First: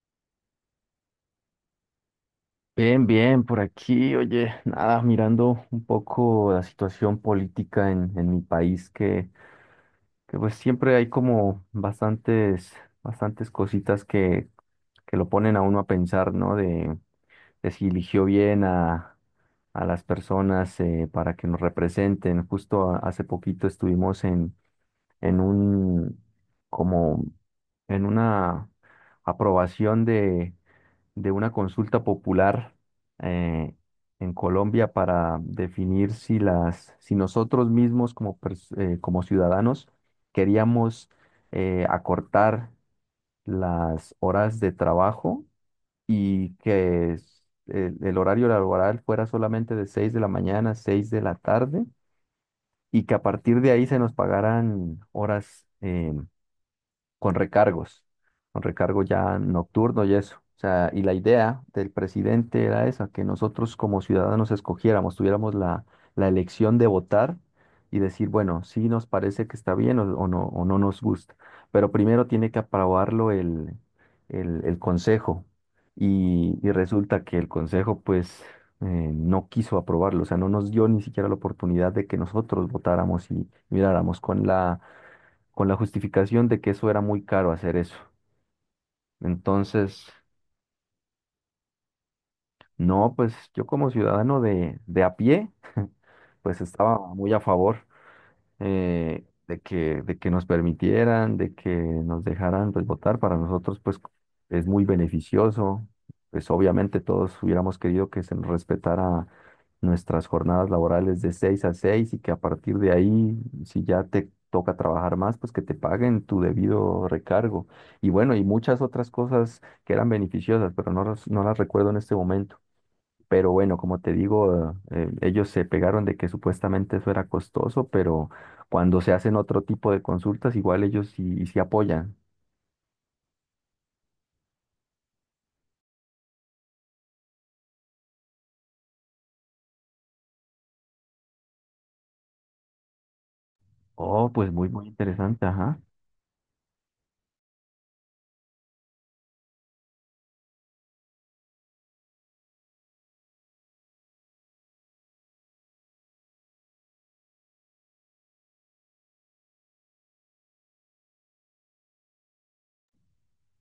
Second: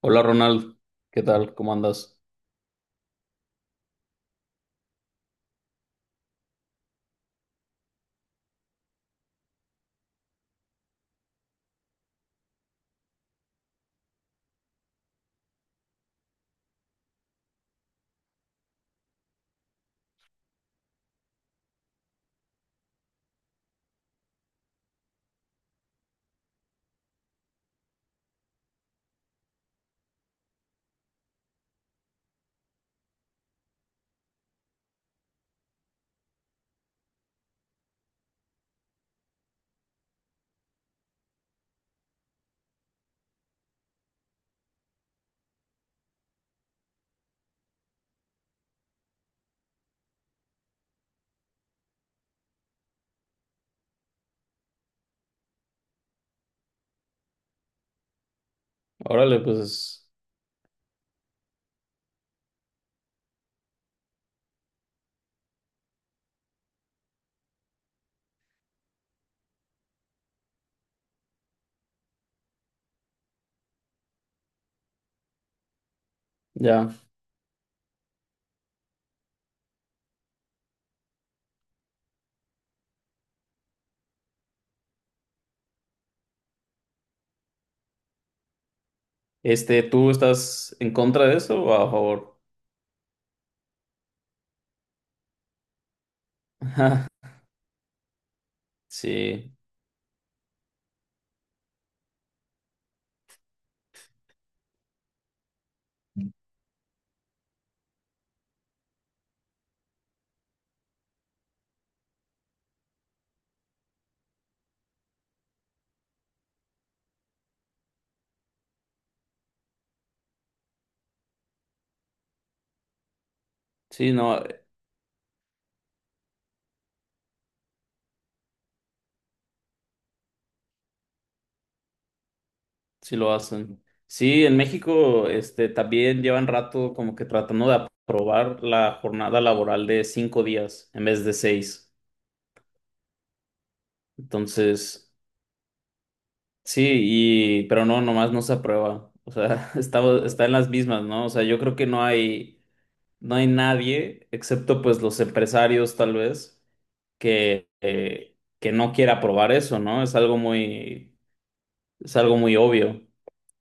Hola Ronald, ¿qué tal? ¿Cómo andas? Bien, bien, por aquí, oye, nada, mirando un poco la situación política en mi país, que pues siempre hay como bastantes cositas que lo ponen a uno a pensar, ¿no? De si eligió bien a las personas para que nos representen. Justo hace poquito estuvimos en un, como, en una aprobación de una consulta popular eh, en Colombia para definir si nosotros mismos como ciudadanos queríamos acortar las horas de trabajo y que el horario laboral fuera solamente de 6 de la mañana a 6 de la tarde y que a partir de ahí se nos pagaran horas. Con recargos, con recargo ya Órale, nocturno pues y eso. O sea, y la idea del presidente era esa, que nosotros como ciudadanos escogiéramos, tuviéramos la elección de votar y decir, bueno, sí nos parece que está bien o no nos gusta. Pero primero tiene que aprobarlo el consejo. Y ya. resulta que el consejo, pues, no quiso aprobarlo. O sea, no nos dio ni siquiera la oportunidad de que nosotros votáramos y miráramos con la justificación de que eso era muy caro hacer eso. Este, Entonces, ¿tú estás en contra de eso o a favor? no, pues yo como ciudadano de a pie, pues estaba muy a favor. eh, Sí, de que, de que nos permitieran, de que nos dejaran pues, votar. Para nosotros, pues, es muy beneficioso. Pues, obviamente, todos hubiéramos querido que se nos respetara nuestras jornadas laborales de 6 a 6 y que a partir de ahí, si ya te toca trabajar más, pues que te paguen tu debido recargo. Y bueno, y muchas otras cosas que eran beneficiosas, pero no, no las recuerdo en este momento. Pero bueno, como te sí, no, digo, ellos se pegaron de que supuestamente eso era costoso, pero cuando se hacen otro tipo de consultas, igual ellos sí, sí apoyan. sí lo hacen. Sí, en México, este, también llevan rato como que tratando de aprobar la jornada laboral de 5 días en vez de seis. Oh, pues muy, muy Entonces, interesante, ajá. sí, y, pero no, nomás no se aprueba. O sea, está en las mismas, ¿no? O sea, yo creo que no hay. No hay nadie, excepto pues los empresarios tal vez, que no quiera probar eso, ¿no? Es algo muy obvio.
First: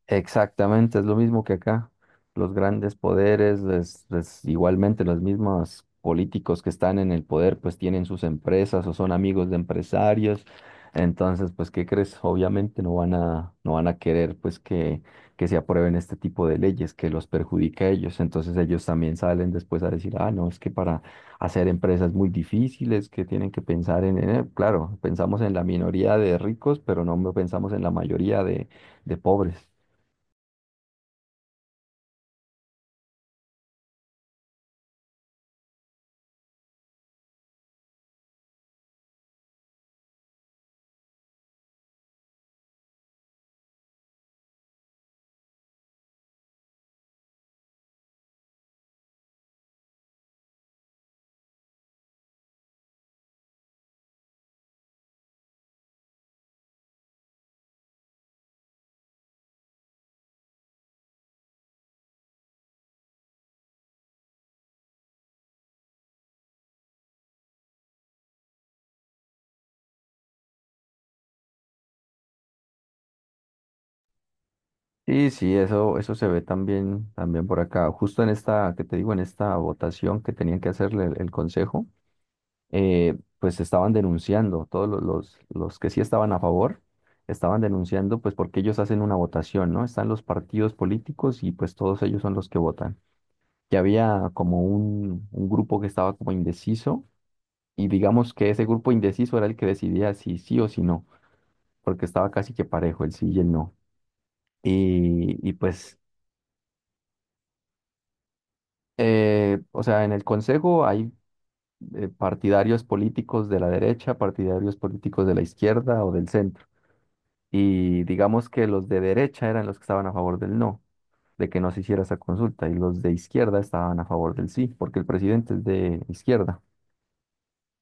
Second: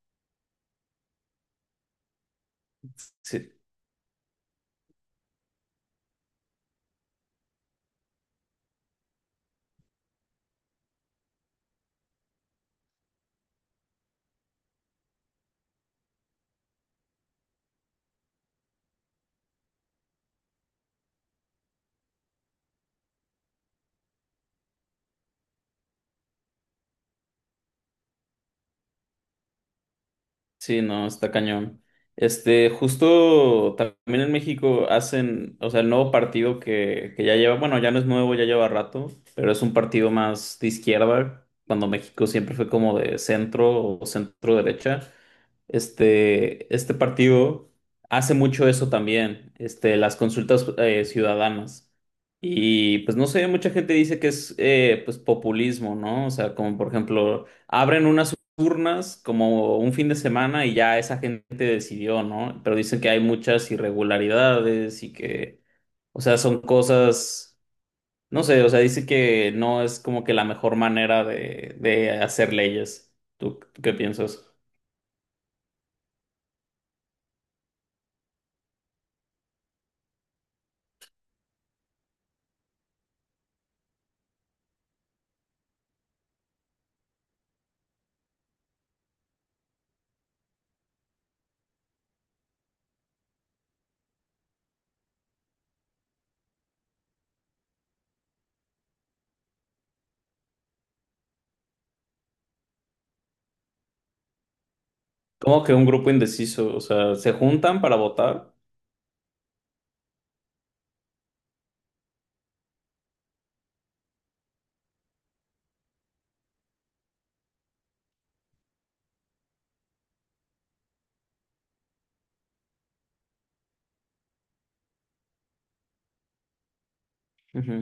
Exactamente, es lo mismo que acá. Los grandes Sí. poderes, igualmente los mismos políticos que están en el poder, pues tienen sus empresas o son amigos de empresarios. Entonces, pues, ¿qué crees? Obviamente no van a querer pues que se aprueben este tipo de leyes que los perjudica a ellos. Entonces ellos también salen después a decir, ah, no, es que para hacer empresas muy difíciles, que tienen que pensar en claro, pensamos en la minoría de ricos, pero no pensamos en la mayoría de pobres. Sí, no, está cañón. Este, justo también en México hacen, o sea, el nuevo partido que ya lleva, bueno, ya no es nuevo, ya lleva rato, pero es un partido más de izquierda, cuando México siempre fue como de centro o centro derecha. Este partido hace mucho eso también, este, las consultas ciudadanas. Y pues no sé, mucha gente dice que es pues populismo, ¿no? O sea, como por ejemplo, abren una turnas como un fin de semana y ya esa gente decidió, ¿no? Pero dicen que hay muchas irregularidades y que, o sea, son cosas, no sé, o sea, dice que no es como que la mejor manera de hacer leyes. ¿Tú qué piensas? Sí, sí, eso se ve también por acá. Justo en esta, que te digo, en esta votación que tenían que hacerle el consejo, pues estaban denunciando, todos los que sí estaban a favor, estaban denunciando, pues porque ellos hacen una votación, ¿no? Están los partidos políticos y pues todos ellos son los que votan. Que había como un grupo que estaba como indeciso y digamos que ese grupo indeciso era el que decidía si sí o si no, porque estaba casi que parejo el sí y el no. Y, y Como que un pues grupo indeciso, o sea, se juntan para votar. O sea, en el Consejo hay partidarios políticos de la derecha, partidarios políticos de la izquierda o del centro. Y digamos que los de derecha eran los que estaban a favor del no, de que no se hiciera esa consulta, y los de izquierda estaban a favor del sí, porque el presidente es de izquierda. Ujú.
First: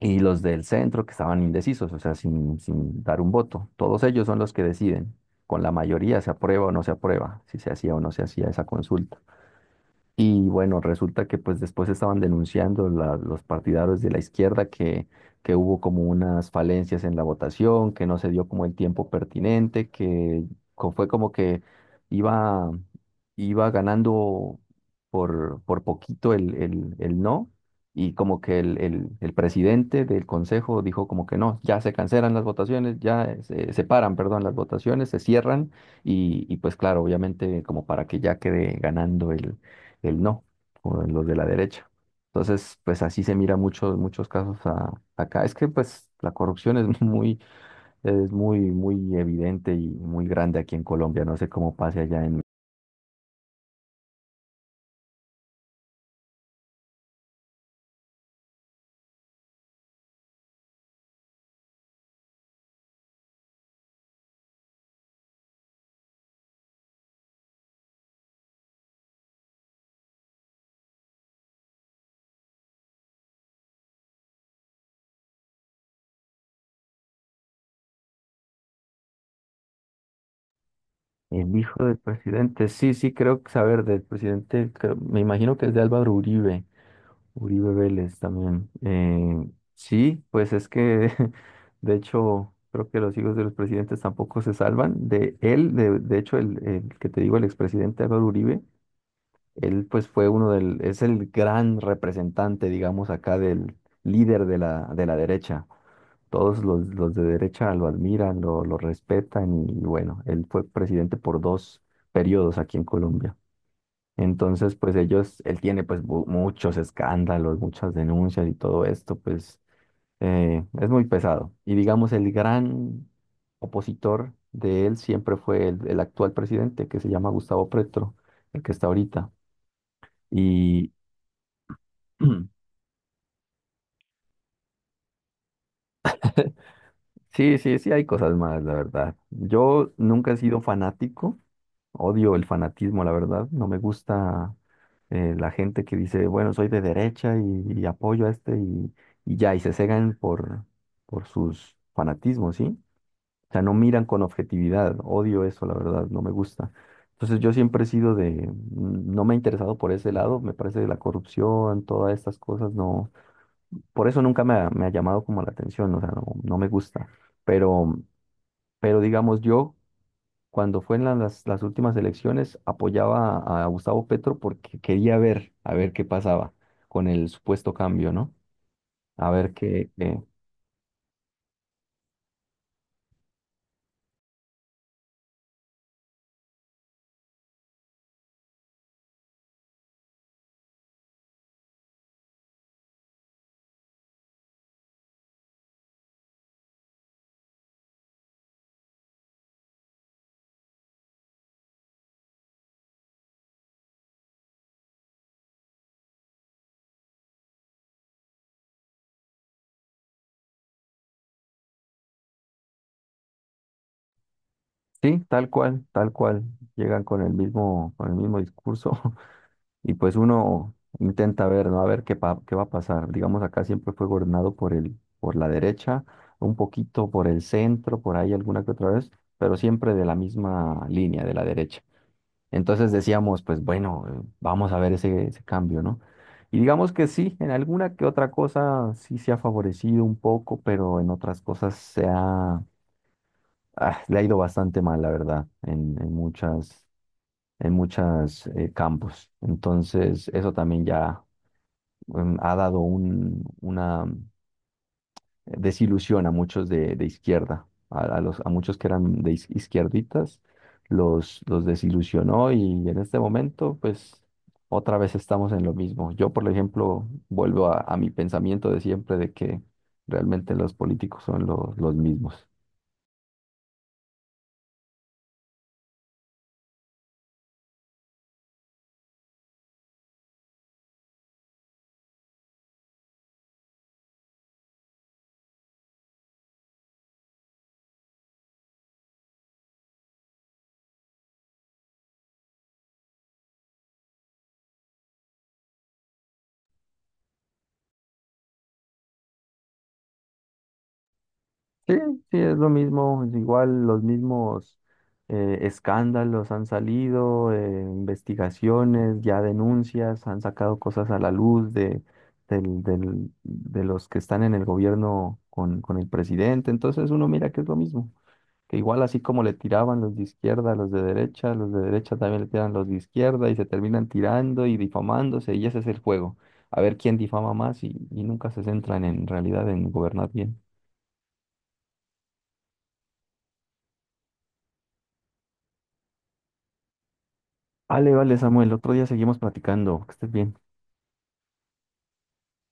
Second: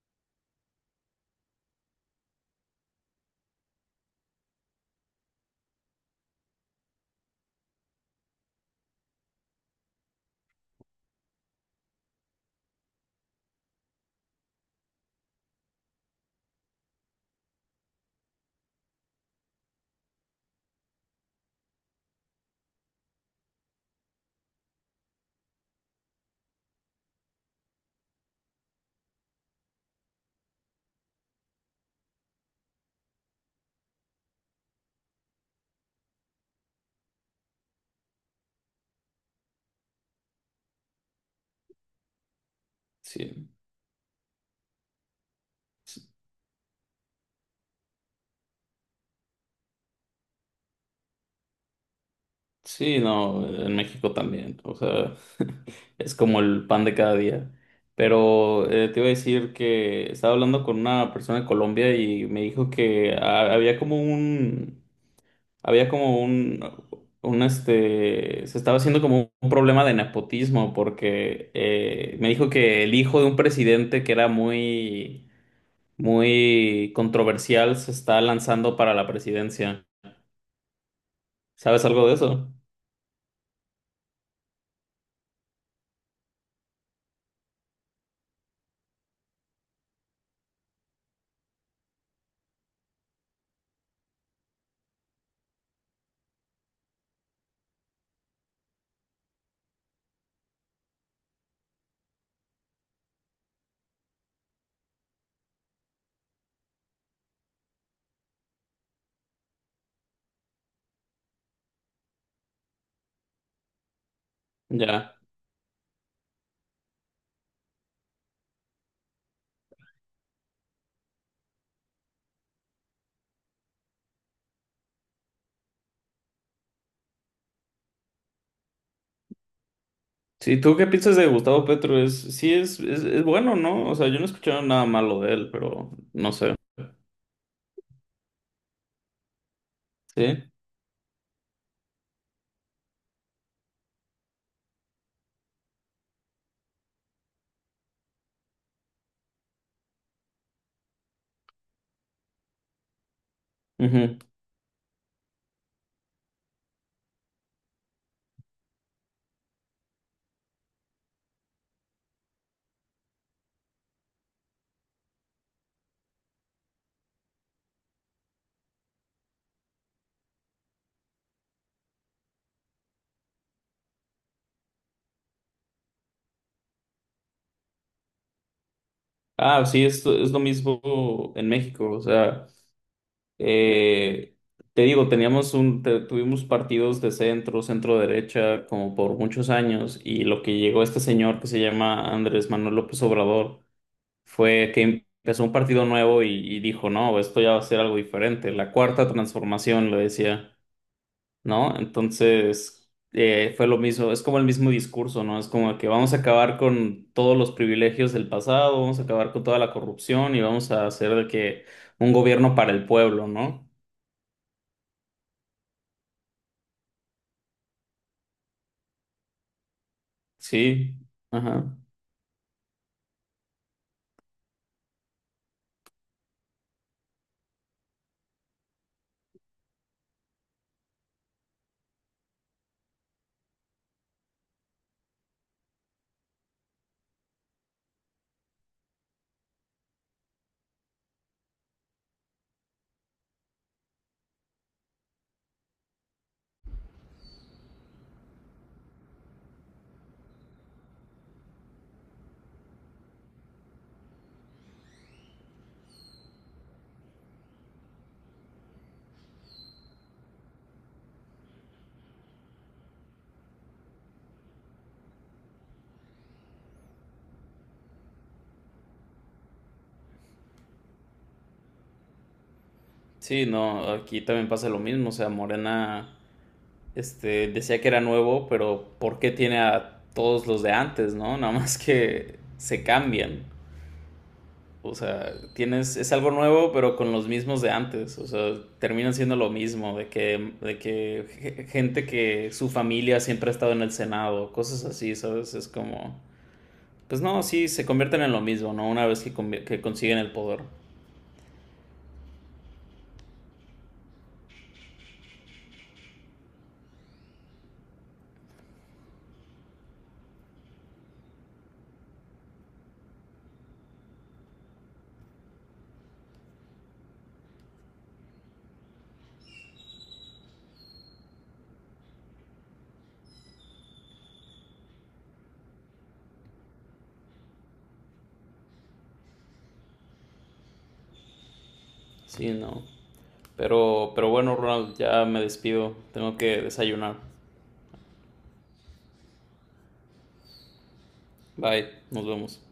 Y los del centro que estaban indecisos, o sea, sin dar un voto. Todos ellos son los que deciden. Con la mayoría se aprueba o no se aprueba, si se hacía o no se hacía esa consulta. Y bueno, resulta que pues después estaban denunciando los partidarios de la izquierda que hubo como unas falencias en la votación, que no se dio como el tiempo pertinente, que fue como que iba, iba ganando por poquito el no, y como que el presidente del consejo dijo como que no, ya se cancelan las votaciones, ya se paran, perdón, las votaciones, se cierran, y pues claro, obviamente como para que ya quede ganando el no, o los de la derecha. Entonces, pues así se Sí. mira muchos casos acá. Es que pues la corrupción es muy, muy evidente y muy grande aquí en Colombia. No sé cómo pase allá en. Sí, no, en México también, o sea, es como el pan de cada día. Pero te iba a decir que estaba hablando con una persona de Colombia y me dijo que había como un se estaba haciendo como un problema de nepotismo porque me dijo que el hijo de un presidente que era muy, muy controversial se está lanzando para la presidencia. El hijo ¿Sabes del algo de eso? presidente, sí, sí, creo que saber del presidente, me imagino que es de Álvaro Uribe, Uribe Vélez también. Sí, pues es que, de hecho, creo que los hijos de los presidentes tampoco se salvan. De hecho, el que te digo, el expresidente Álvaro Uribe. Él pues fue es el gran representante, digamos, acá del líder de la derecha. Todos los de derecha lo admiran, lo respetan y bueno, él fue presidente por dos periodos aquí en Colombia. Entonces, pues Ya. Él tiene pues muchos escándalos, muchas denuncias y todo esto, pues es muy pesado. Y digamos, el gran opositor de él siempre fue el actual presidente, que se llama Gustavo Petro, el que está ahorita. Sí, ¿tú qué Y piensas de Gustavo Petro? Es, Mm, sí, es bueno, ¿no? O sea, yo no he escuchado nada malo de él, pero no sé. sí, sí, sí, hay cosas malas, la verdad. Yo nunca he Sí. sido fanático, odio el fanatismo, la verdad. No me gusta la gente que dice, bueno, soy de derecha y apoyo a este y ya, y se cegan por sus fanatismos, ¿sí? O sea, no miran Ujú. con objetividad, odio eso, la verdad, no me gusta. Entonces yo siempre he sido no me he interesado por ese lado, me parece la corrupción, todas estas cosas, no. Por eso nunca me ha llamado como la atención, o sea, no, no me gusta. Pero, pero digamos, yo cuando fue en las últimas elecciones apoyaba a Gustavo Petro porque quería ver, a ver qué pasaba con el supuesto cambio, ¿no? A ver Ah, sí, qué. es, es lo mismo en México. O sea, eh, te digo, tuvimos partidos de centro, centro derecha, como por muchos años, y lo que llegó este señor que se llama Andrés Manuel López Obrador fue que empezó un partido nuevo y dijo, no, esto ya va a ser algo diferente. La cuarta transformación, lo decía, ¿no? Entonces, fue lo mismo, es como el mismo discurso, ¿no? Es como que vamos a acabar con todos los privilegios del pasado, vamos a acabar con toda la corrupción y vamos a hacer de que un gobierno para el pueblo, ¿no? Sí, tal cual, llegan con el mismo discurso Y pues uno Sí, intenta ver, ajá. ¿no? A ver qué, qué va a pasar. Digamos, acá siempre fue gobernado por la derecha, un poquito por el centro, por ahí alguna que otra vez, pero siempre de la misma línea, de la derecha. Entonces decíamos, pues bueno, vamos a ver ese cambio, ¿no? Y digamos que sí, en alguna que otra cosa sí se ha favorecido un poco, pero en otras cosas le ha ido bastante mal, la verdad, en muchas campos. Entonces, eso también ya ha dado una desilusión a muchos de izquierda, a muchos que eran de izquierditas, los desilusionó y en este momento, pues, otra vez estamos en lo mismo. Yo, por ejemplo, vuelvo a mi pensamiento de siempre de que realmente los políticos son los mismos. Sí, no, aquí también pasa lo mismo, o sea, Morena, este, decía que era nuevo, pero, ¿por qué tiene a todos los de antes?, ¿no? Nada más que se cambian. O sea, tienes, es algo nuevo, pero con los mismos de antes. O sea, terminan siendo lo mismo, de que gente que su familia siempre ha estado en el Senado, cosas así, ¿sabes? Es como, pues no, sí, se convierten en lo mismo, ¿no? Una vez que consiguen el poder. Sí, sí, es lo mismo, es igual los mismos escándalos han salido, investigaciones, ya denuncias, han sacado cosas a la luz de los que están en el gobierno con el presidente. Entonces uno mira que es lo mismo, que igual así como le tiraban los de izquierda a los de derecha también le tiran los de izquierda y se terminan tirando y difamándose y ese es el juego. A ver quién difama más y nunca se centran en realidad en gobernar bien. Sí, no. Pero bueno, Ronald, ya me despido. Tengo que desayunar. Vale, vale, Samuel, otro día seguimos platicando. Que estés bien. Bye, nos vemos.